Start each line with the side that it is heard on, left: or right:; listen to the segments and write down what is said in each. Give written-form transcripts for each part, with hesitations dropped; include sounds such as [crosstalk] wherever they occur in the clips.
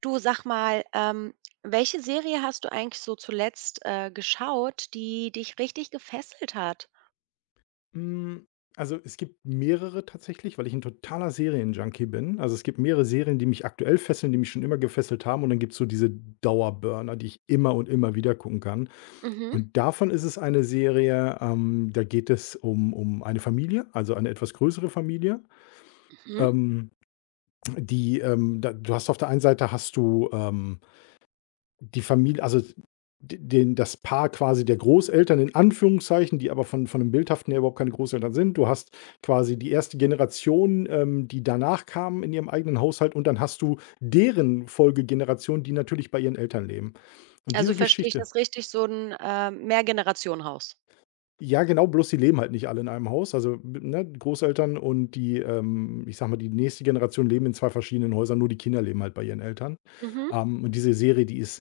right: Du, sag mal, welche Serie hast du eigentlich so zuletzt, geschaut, die dich richtig gefesselt hat?
left: Hm, also, es gibt mehrere tatsächlich, weil ich ein totaler Serienjunkie bin. Also, es gibt mehrere Serien, die mich aktuell fesseln, die mich schon immer gefesselt haben und dann gibt's so diese Dauerburner, die ich immer und immer wieder gucken kann.
right: Mhm,
left: Und davon ist es eine Serie, da geht es um eine Familie, also, eine etwas größere Familie,
right: mhm.
left: ähm, die, da du hast auf der einen Seite hast du, die Familie also den das Paar quasi der Großeltern in Anführungszeichen, die aber von dem Bildhaften her überhaupt keine Großeltern sind. Du hast quasi die erste Generation, die danach kamen in ihrem eigenen Haushalt und dann hast du deren Folgegeneration, die natürlich bei ihren Eltern leben. Und
right: Also,
left: diese
right: verstehe ich
left: Geschichte
right: das richtig, so ein Mehrgenerationenhaus?
left: ja genau, bloß sie leben halt nicht alle in einem Haus. Also, ne, die Großeltern und die, ich sage mal, die nächste Generation leben in 2 verschiedenen Häusern, nur die Kinder leben halt bei ihren Eltern.
right: Mhm,
left: Und diese Serie, die ist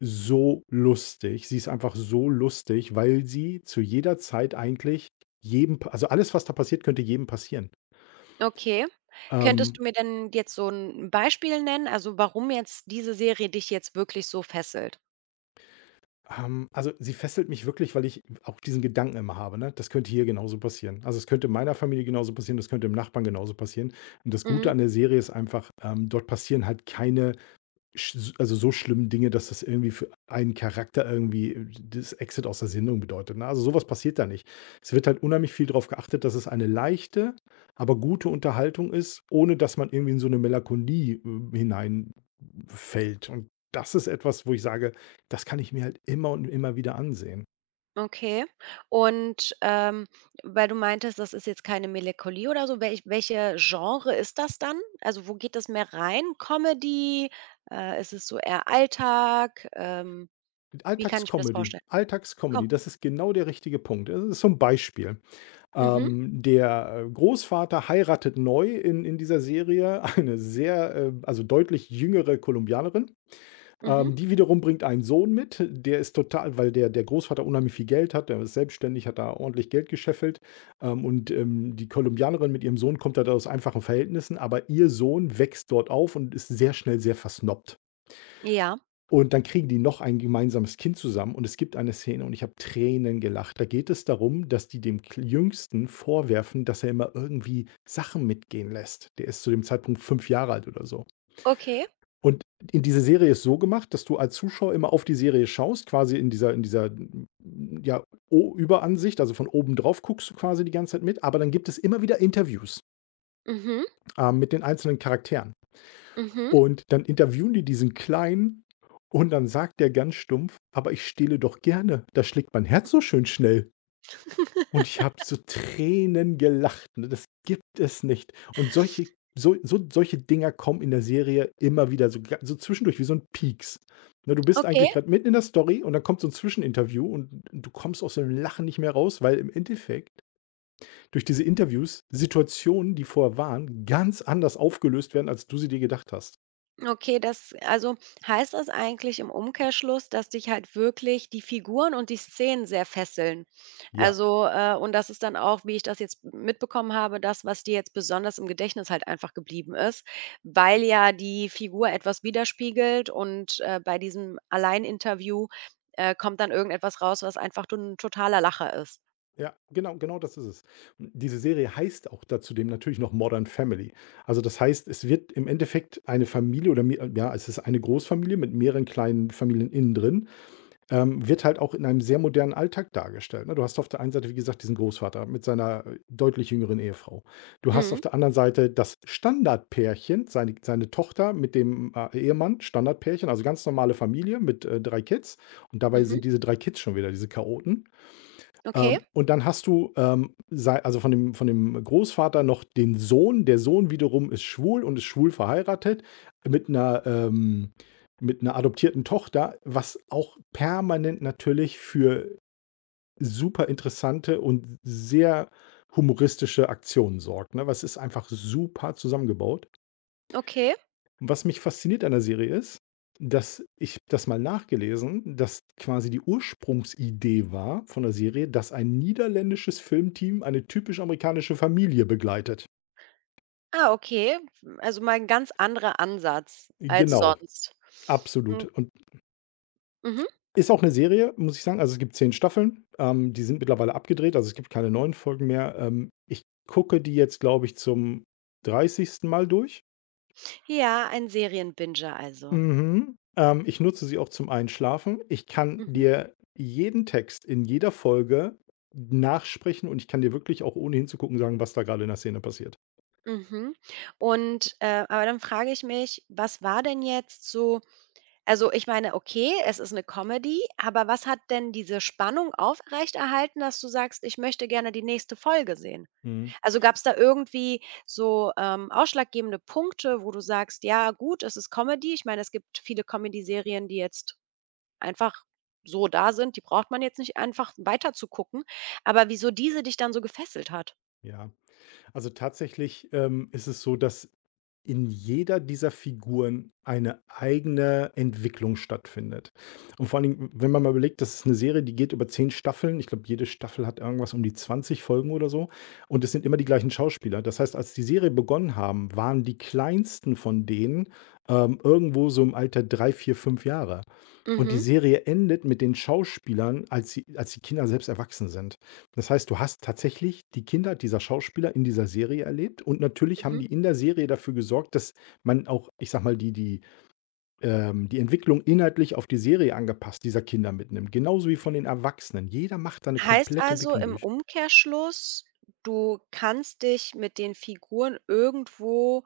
left: so lustig. Sie ist einfach so lustig, weil sie zu jeder Zeit eigentlich jedem pa also, alles, was da passiert, könnte jedem passieren.
right: okay. Könntest du
left: Ähm,
right: mir denn jetzt so ein Beispiel nennen, also, warum jetzt diese Serie dich jetzt wirklich so fesselt?
left: also, sie fesselt mich wirklich, weil ich auch diesen Gedanken immer habe, ne? Das könnte hier genauso passieren. Also, es könnte meiner Familie genauso passieren, das könnte dem Nachbarn genauso passieren. Und das
right: Mhm.
left: Gute an der Serie ist einfach, dort passieren halt keine Sch also, so schlimm Dinge, dass das irgendwie für einen Charakter irgendwie das Exit aus der Sendung bedeutet, ne? Also, sowas passiert da nicht. Es wird halt unheimlich viel darauf geachtet, dass es eine leichte, aber gute Unterhaltung ist, ohne dass man irgendwie in so eine Melancholie, hineinfällt. Und das ist etwas, wo ich sage, das kann ich mir halt immer und immer wieder ansehen.
right: Okay. Und, weil du meintest, das ist jetzt keine Melancholie oder so, welche Genre ist das dann? Also, wo geht das mehr rein? Comedy? Ist es so eher Alltag? Wie kann ich mir das vorstellen? Komm.
left: Alltagscomedy, das ist genau der richtige Punkt. Das ist so 'n Beispiel.
right: Mhm,
left: Der Großvater heiratet neu in dieser Serie [laughs] eine sehr, also deutlich jüngere Kolumbianerin.
right: mhm.
left: Die wiederum bringt einen Sohn mit, der ist total weil der Großvater unheimlich viel Geld hat, der ist selbstständig, hat da ordentlich Geld gescheffelt. Die Kolumbianerin mit ihrem Sohn kommt halt aus einfachen Verhältnissen, aber ihr Sohn wächst dort auf und ist sehr schnell sehr versnobbt.
right: Ja,
left: Und dann kriegen die noch ein gemeinsames Kind zusammen und es gibt eine Szene und ich habe Tränen gelacht. Da geht es darum, dass die dem Kl Jüngsten vorwerfen, dass er immer irgendwie Sachen mitgehen lässt. Der ist zu dem Zeitpunkt 5 Jahre alt oder so.
right: okay.
left: Und in diese Serie ist so gemacht, dass du als Zuschauer immer auf die Serie schaust, quasi in dieser in dieser, ja, O Überansicht, also von oben drauf guckst du quasi die ganze Zeit mit, aber dann gibt es immer wieder Interviews,
right: Mhm,
left: mit den einzelnen Charakteren.
right: mhm.
left: Und dann interviewen die diesen Kleinen und dann sagt der ganz stumpf: „Aber ich stehle doch gerne, da schlägt mein Herz so schön schnell.“ Und ich habe so Tränen gelacht, ne? Das gibt es nicht. Und solche solche Dinger kommen in der Serie immer wieder so zwischendurch wie so 'n Pieks. Ne, du bist
right: Okay.
left: eigentlich grad mitten in der Story und dann kommt so 'n Zwischeninterview und du kommst aus dem Lachen nicht mehr raus, weil im Endeffekt durch diese Interviews Situationen, die vorher waren, ganz anders aufgelöst werden, als du sie dir gedacht hast.
right: Okay, das also, heißt das eigentlich im Umkehrschluss, dass dich halt wirklich die Figuren und die Szenen sehr fesseln?
left: Ja.
right: Also, und das ist dann auch, wie ich das jetzt mitbekommen habe, das, was dir jetzt besonders im Gedächtnis halt einfach geblieben ist, weil ja die Figur etwas widerspiegelt und, bei diesem Alleininterview kommt dann irgendetwas raus, was einfach to ein totaler Lacher ist.
left: Ja, genau, genau das ist es. Und diese Serie heißt auch dazu dem natürlich noch Modern Family. Also das heißt, es wird im Endeffekt eine Familie oder mehr, ja, es ist eine Großfamilie mit mehreren kleinen Familien innen drin, wird halt auch in einem sehr modernen Alltag dargestellt. Ne? Du hast auf der einen Seite, wie gesagt, diesen Großvater mit seiner deutlich jüngeren Ehefrau. Du hast auf
right: Mhm,
left: der anderen Seite das Standardpärchen, seine Tochter mit dem Ehemann, Standardpärchen, also ganz normale Familie mit 3 Kids. Und dabei
right: mhm.
left: sind diese 3 Kids schon wieder diese Chaoten.
right: Okay,
left: Und dann hast du, sei also von dem Großvater noch den Sohn. Der Sohn wiederum ist schwul und ist schwul verheiratet mit einer ähm, mit einer adoptierten Tochter, was auch permanent natürlich für super interessante und sehr humoristische Aktionen sorgt, ne? Weil ist einfach super zusammengebaut.
right: okay.
left: Und was mich fasziniert an der Serie ist, dass ich das mal nachgelesen, dass quasi die Ursprungsidee war von der Serie, dass ein niederländisches Filmteam eine typisch amerikanische Familie begleitet.
right: Ah, okay. Also, mal ein ganz anderer Ansatz als
left: Genau,
right: sonst.
left: absolut. Und
right: Mhm.
left: ist auch eine Serie, muss ich sagen. Also, es gibt 10 Staffeln, die sind mittlerweile abgedreht, also, es gibt keine neuen Folgen mehr. Ich gucke die jetzt, glaube ich, zum 30. Mal durch.
right: Ja, ein Serienbinger also.
left: Mhm. Ich nutze sie auch zum Einschlafen. Ich kann
right: Mhm.
left: dir jeden Text in jeder Folge nachsprechen und ich kann dir wirklich auch ohne hinzugucken sagen, was da gerade in der Szene passiert.
right: Mhm. Und, aber dann frage ich mich, was war denn jetzt so also ich meine, okay, es ist eine Comedy, aber was hat denn diese Spannung aufrechterhalten, dass du sagst: „Ich möchte gerne die nächste Folge sehen?“
left: Mhm.
right: Also, gab es da irgendwie so, ausschlaggebende Punkte, wo du sagst: „Ja gut, es ist Comedy.“ Ich meine, es gibt viele Comedy-Serien, die jetzt einfach so da sind, die braucht man jetzt nicht einfach weiter zu gucken. Aber wieso diese dich dann so gefesselt hat?
left: Ja. Also tatsächlich, ist es so, dass in jeder dieser Figuren eine eigene Entwicklung stattfindet. Und vor allen Dingen, wenn man mal überlegt, das ist eine Serie, die geht über 10 Staffeln. Ich glaube, jede Staffel hat irgendwas um die 20 Folgen oder so. Und es sind immer die gleichen Schauspieler. Das heißt, als die Serie begonnen haben, waren die kleinsten von denen, irgendwo so im Alter 3, 4, 5 Jahre. Und die
right: Mhm,
left: Serie endet mit den Schauspielern, als sie als die Kinder selbst erwachsen sind. Das heißt, du hast tatsächlich die Kinder dieser Schauspieler in dieser Serie erlebt und natürlich haben
right: mhm.
left: die in der Serie dafür gesorgt, dass man auch, ich sag mal, die die Entwicklung inhaltlich auf die Serie angepasst dieser Kinder mitnimmt, genauso wie von den Erwachsenen. Jeder macht da eine
right: Heißt
left: komplette
right: also
left: Entwicklung
right: im
left: durch.
right: Umkehrschluss, du kannst dich mit den Figuren irgendwo,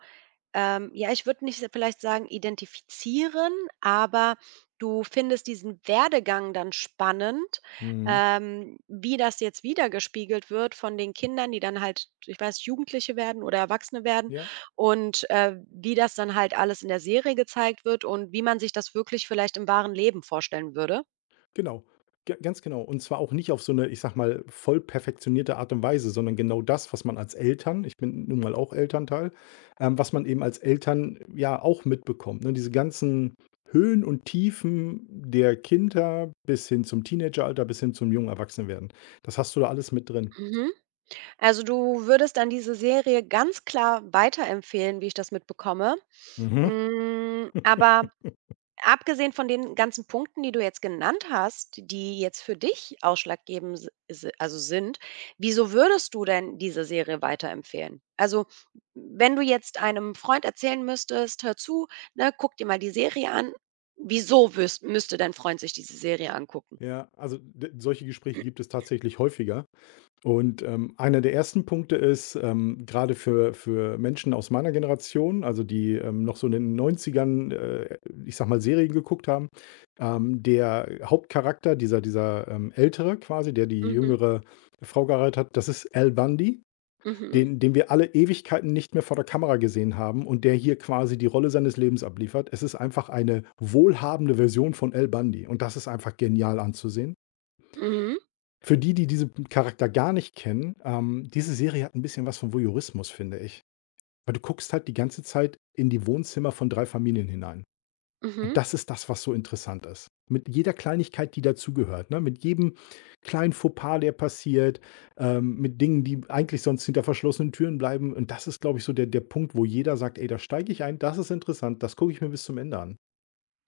right: ja, ich würde nicht vielleicht sagen identifizieren, aber du findest diesen Werdegang dann spannend,
left: Mhm.
right: wie das jetzt wiedergespiegelt wird von den Kindern, die dann halt, ich weiß, Jugendliche werden oder Erwachsene werden
left: Ja.
right: und wie das dann halt alles in der Serie gezeigt wird und wie man sich das wirklich vielleicht im wahren Leben vorstellen würde?
left: Genau, ga ganz genau. Und zwar auch nicht auf so eine, ich sage mal, voll perfektionierte Art und Weise, sondern genau das, was man als Eltern ich bin nun mal auch Elternteil, was man eben als Eltern ja auch mitbekommt, ne? Diese ganzen Höhen und Tiefen der Kinder bis hin zum Teenageralter, bis hin zum jungen Erwachsenwerden. Das hast du da alles mit drin.
right: Mhm. Also, du würdest dann diese Serie ganz klar weiterempfehlen, wie ich das mitbekomme.
left: Mhm.
right: Hm, aber abgesehen von den ganzen Punkten, die du jetzt genannt hast, die jetzt für dich ausschlaggebend s si also sind, wieso würdest du denn diese Serie weiterempfehlen? Also, wenn du jetzt einem Freund erzählen müsstest: „Hör zu, ne, guck dir mal die Serie an.“ Wieso würs müsste dein Freund sich diese Serie angucken?
left: Ja, also d solche Gespräche gibt es tatsächlich häufiger. Und, einer der ersten Punkte ist, grade für Menschen aus meiner Generation, also die, noch so in den 90ern, ich sage mal, Serien geguckt haben, der Hauptcharakter, dieser Ältere quasi, der die
right: Mhm,
left: jüngere Frau geheiratet hat, das ist Al Bundy,
right: mhm,
left: den wir alle Ewigkeiten nicht mehr vor der Kamera gesehen haben und der hier quasi die Rolle seines Lebens abliefert. Es ist einfach eine wohlhabende Version von Al Bundy und das ist einfach genial anzusehen.
right: mhm,
left: Für die, die diese Charakter gar nicht kennen, diese Serie hat ein bisschen was von Voyeurismus, finde ich. Weil du guckst halt die ganze Zeit in die Wohnzimmer von 3 Familien hinein.
right: mhm.
left: Und das ist das, was so interessant ist. Mit jeder Kleinigkeit, die dazugehört, ne? Mit jedem kleinen Fauxpas, der passiert, mit Dingen, die eigentlich sonst hinter verschlossenen Türen bleiben. Und das ist, glaube ich, so der Punkt, wo jeder sagt: „Ey, da steige ich ein. Das ist interessant. Das gucke ich mir bis zum Ende an.“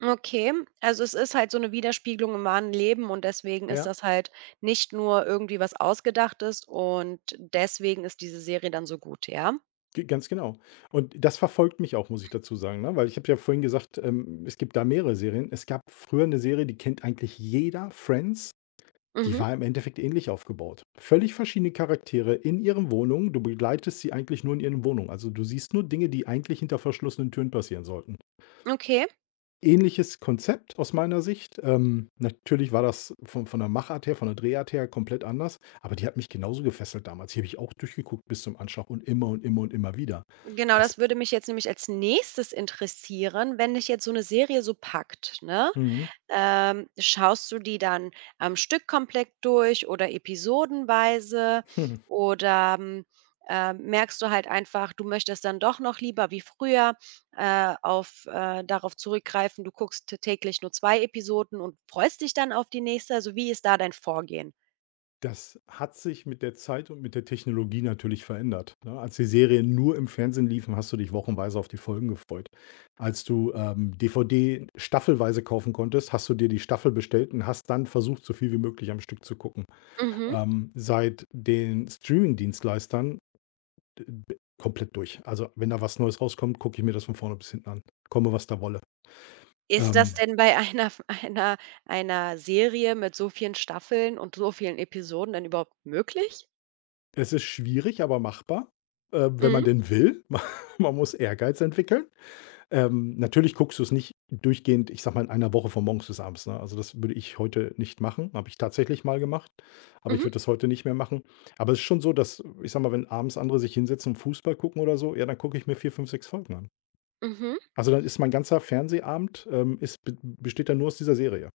right: Okay, also es ist halt so eine Widerspiegelung im wahren Leben und deswegen ist
left: Ja.
right: das halt nicht nur irgendwie was Ausgedachtes und deswegen ist diese Serie dann so gut, ja?
left: G ganz genau. Und das verfolgt mich auch, muss ich dazu sagen, ne? Weil ich habe ja vorhin gesagt, es gibt da mehrere Serien. Es gab früher eine Serie, die kennt eigentlich jeder, Friends. Die
right: Mhm,
left: war im Endeffekt ähnlich aufgebaut. Völlig verschiedene Charaktere in ihren Wohnungen. Du begleitest sie eigentlich nur in ihren Wohnungen. Also, du siehst nur Dinge, die eigentlich hinter verschlossenen Türen passieren sollten.
right: okay.
left: Ähnliches Konzept aus meiner Sicht. Natürlich war das von der Machart her, von der Drehart her komplett anders, aber die hat mich genauso gefesselt damals. Die habe ich auch durchgeguckt bis zum Anschlag und immer und immer und immer wieder.
right: Genau,
left: Das
right: das würde mich jetzt nämlich als Nächstes interessieren, wenn dich jetzt so eine Serie so packt, ne?
left: Mhm.
right: Schaust du die dann am Stück komplett durch oder episodenweise
left: Hm.
right: oder, hm, merkst du halt einfach, du möchtest dann doch noch lieber wie früher, auf darauf zurückgreifen, du guckst täglich nur 2 Episoden und freust dich dann auf die nächste? Also, wie ist da dein Vorgehen?
left: Das hat sich mit der Zeit und mit der Technologie natürlich verändert, ne? Als die Serien nur im Fernsehen liefen, hast du dich wochenweise auf die Folgen gefreut. Als du, DVD staffelweise kaufen konntest, hast du dir die Staffel bestellt und hast dann versucht, so viel wie möglich am Stück zu gucken.
right: Mhm.
left: Seit den Streamingdienstleistern d b komplett durch. Also, wenn da was Neues rauskommt, gucke ich mir das von vorne bis hinten an. Komme, was da wolle.
right: Ist das
left: Ähm,
right: denn bei einer [laughs] einer einer Serie mit so vielen Staffeln und so vielen Episoden denn überhaupt möglich?
left: es ist schwierig, aber machbar, wenn
right: Mhm,
left: man denn will. [laughs] Man muss Ehrgeiz entwickeln. Natürlich guckst du es nicht durchgehend, ich sag mal, in einer Woche von morgens bis abends, ne? Also, das würde ich heute nicht machen. Habe ich tatsächlich mal gemacht, aber ich
right: mhm,
left: würde das heute nicht mehr machen. Aber es ist schon so, dass, ich sag mal, wenn abends andere sich hinsetzen und Fußball gucken oder so, ja, dann gucke ich mir 4, 5, 6 Folgen an.
right: mhm.
left: Also, dann ist mein ganzer Fernsehabend, ist b besteht dann nur aus dieser Serie.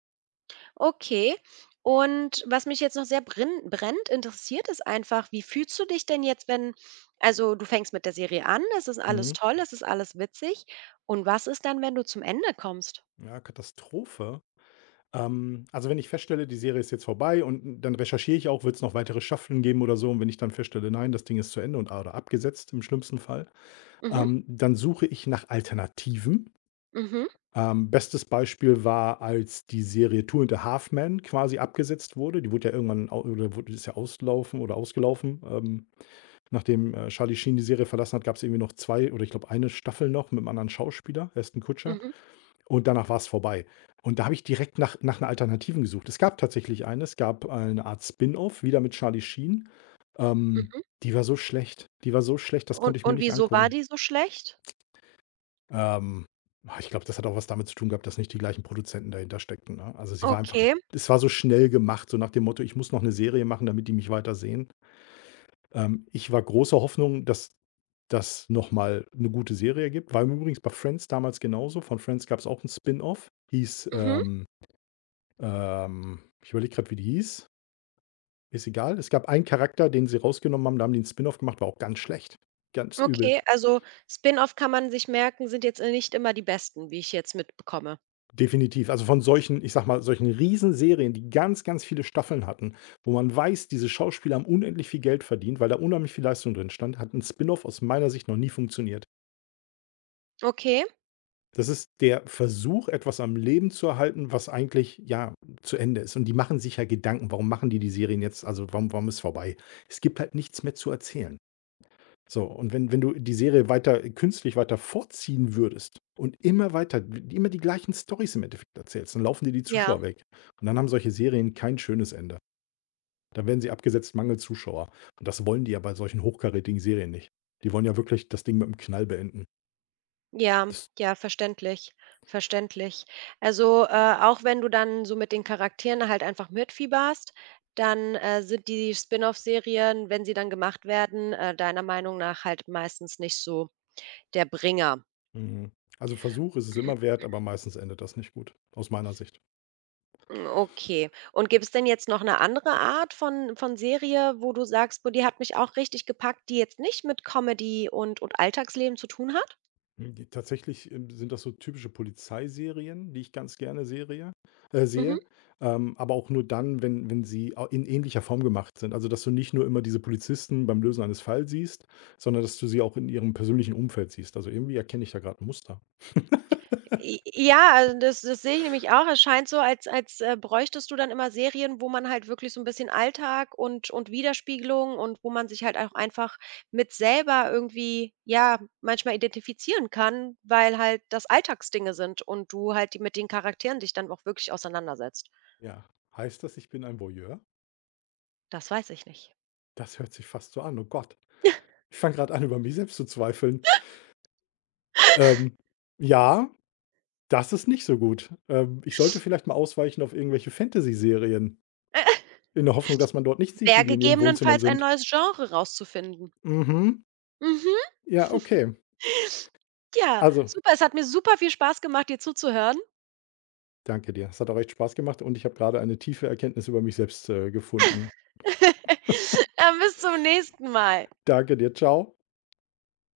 right: Okay. Und was mich jetzt noch sehr brennend interessiert, ist einfach, wie fühlst du dich denn jetzt, wenn, also du fängst mit der Serie an, es ist alles
left: Mhm.
right: toll, es ist alles witzig. Und was ist dann, wenn du zum Ende kommst?
left: Ja, Katastrophe? Also, wenn ich feststelle, die Serie ist jetzt vorbei und dann recherchiere ich auch, wird es noch weitere Staffeln geben oder so, und wenn ich dann feststelle: „Nein, das Ding ist zu Ende und oder abgesetzt im schlimmsten Fall“,
right: Mhm,
left: dann suche ich nach Alternativen.
right: mhm,
left: Bestes Beispiel war, als die Serie Two and a Half Men quasi abgesetzt wurde. Die wurde ja irgendwann au oder wurde ist ja auslaufen oder ausgelaufen. Nachdem, Charlie Sheen die Serie verlassen hat, gab es irgendwie noch 2 oder, ich glaube, eine Staffel noch mit 'nem anderen Schauspieler, Ashton Kutcher,
right: mhm,
left: und danach war es vorbei. Und da habe ich direkt nach einer Alternativen gesucht. Es gab tatsächlich eine. Es gab eine Art Spin-off, wieder mit Charlie Sheen. Ähm,
right: mhm.
left: die war so schlecht. Die war so schlecht, das konnte ich mir
right: Und
left: nicht
right: wieso war
left: angucken.
right: die so schlecht?
left: Ähm, ich glaube, das hat auch was damit zu tun gehabt, dass nicht die gleichen Produzenten dahinter steckten, ne? Also, sie war einfach,
right: Okay,
left: es war so schnell gemacht, so nach dem Motto: „Ich muss noch eine Serie machen, damit die mich weiter sehen.“ Ich war großer Hoffnung, dass das noch mal 'ne gute Serie gibt. War übrigens bei Friends damals genauso. Von Friends gab es auch 'n Spin-off, hieß,
right: mhm,
left: ich überlege gerade, wie die hieß, ist egal. Es gab einen Charakter, den sie rausgenommen haben, da haben die 'n Spin-off gemacht, war auch ganz schlecht, ganz übel.
right: okay. Also Spin-off kann man sich merken, sind jetzt nicht immer die besten, wie ich jetzt mitbekomme.
left: Definitiv. Also, von solchen, ich sag mal, solchen Riesenserien, die ganz, ganz viele Staffeln hatten, wo man weiß, diese Schauspieler haben unendlich viel Geld verdient, weil da unheimlich viel Leistung drin stand, hat ein Spin-off aus meiner Sicht noch nie funktioniert.
right: Okay,
left: Das ist der Versuch, etwas am Leben zu erhalten, was eigentlich, ja, zu Ende ist. Und die machen sich ja Gedanken: „Warum machen die die Serien jetzt? Also, warum ist vorbei?“ Es gibt halt nichts mehr zu erzählen. So, und wenn du die Serie weiter künstlich weiter vorziehen würdest und immer weiter immer die gleichen Storys im Endeffekt erzählst, dann laufen dir die
right: ja.
left: Zuschauer weg. Und dann haben solche Serien kein schönes Ende. Dann werden sie abgesetzt, Mangel Zuschauer. Und das wollen die ja bei solchen hochkarätigen Serien nicht. Die wollen ja wirklich das Ding mit 'm Knall beenden.
right: Ja,
left: Das
right: ja, verständlich, verständlich. Also, auch wenn du dann so mit den Charakteren halt einfach mitfieberst, dann, sind die Spin-off-Serien, wenn sie dann gemacht werden, deiner Meinung nach halt meistens nicht so der Bringer.
left: mhm. Also, Versuch ist es immer wert, aber meistens endet das nicht gut, aus meiner Sicht.
right: Okay. Und gibt es denn jetzt noch eine andere Art von Serie, wo du sagst: „Boah, die hat mich auch richtig gepackt“, die jetzt nicht mit Comedy und Alltagsleben zu tun hat?
left: Hm, tatsächlich, sind das so typische Polizeiserien, die ich ganz gerne Serie
right: Mhm.
left: sehe, aber auch nur dann, wenn sie au in ähnlicher Form gemacht sind. Also, dass du nicht nur immer diese Polizisten beim Lösen eines Falls siehst, sondern dass du sie auch in ihrem persönlichen Umfeld siehst. Also, irgendwie erkenne ich da gerade ein Muster.
right: J ja, also das sehe ich nämlich auch. Es scheint so, als bräuchtest du dann immer Serien, wo man halt wirklich so ein bisschen Alltag und Widerspiegelung und wo man sich halt auch einfach mit selber irgendwie, ja, manchmal identifizieren kann, weil halt das Alltagsdinge sind und du halt die mit den Charakteren dich dann auch wirklich auseinandersetzt.
left: Ja. Heißt das, ich bin ein Voyeur?
right: Das weiß ich nicht.
left: Das hört sich fast so an. Oh Gott, ich fange gerade an, über mich selbst zu zweifeln. Ähm, ja, das ist nicht so gut. Ich sollte vielleicht mal ausweichen auf irgendwelche Fantasy-Serien. In der Hoffnung, dass man dort nicht sieht,
right: Wäre
left: wie die in ihren Wohnzimmern
right: gegebenenfalls ein
left: sind.
right: neues Genre rauszufinden.
left: Mhm.
right: Mhm.
left: Ja,
right: [laughs]
left: okay.
right: Ja,
left: Also,
right: super. Es hat mir super viel Spaß gemacht, dir zuzuhören.
left: danke dir. Es hat auch echt Spaß gemacht und ich habe gerade eine tiefe Erkenntnis über mich selbst, gefunden.
right: [laughs] Dann bis zum nächsten Mal.
left: Danke dir. Ciao.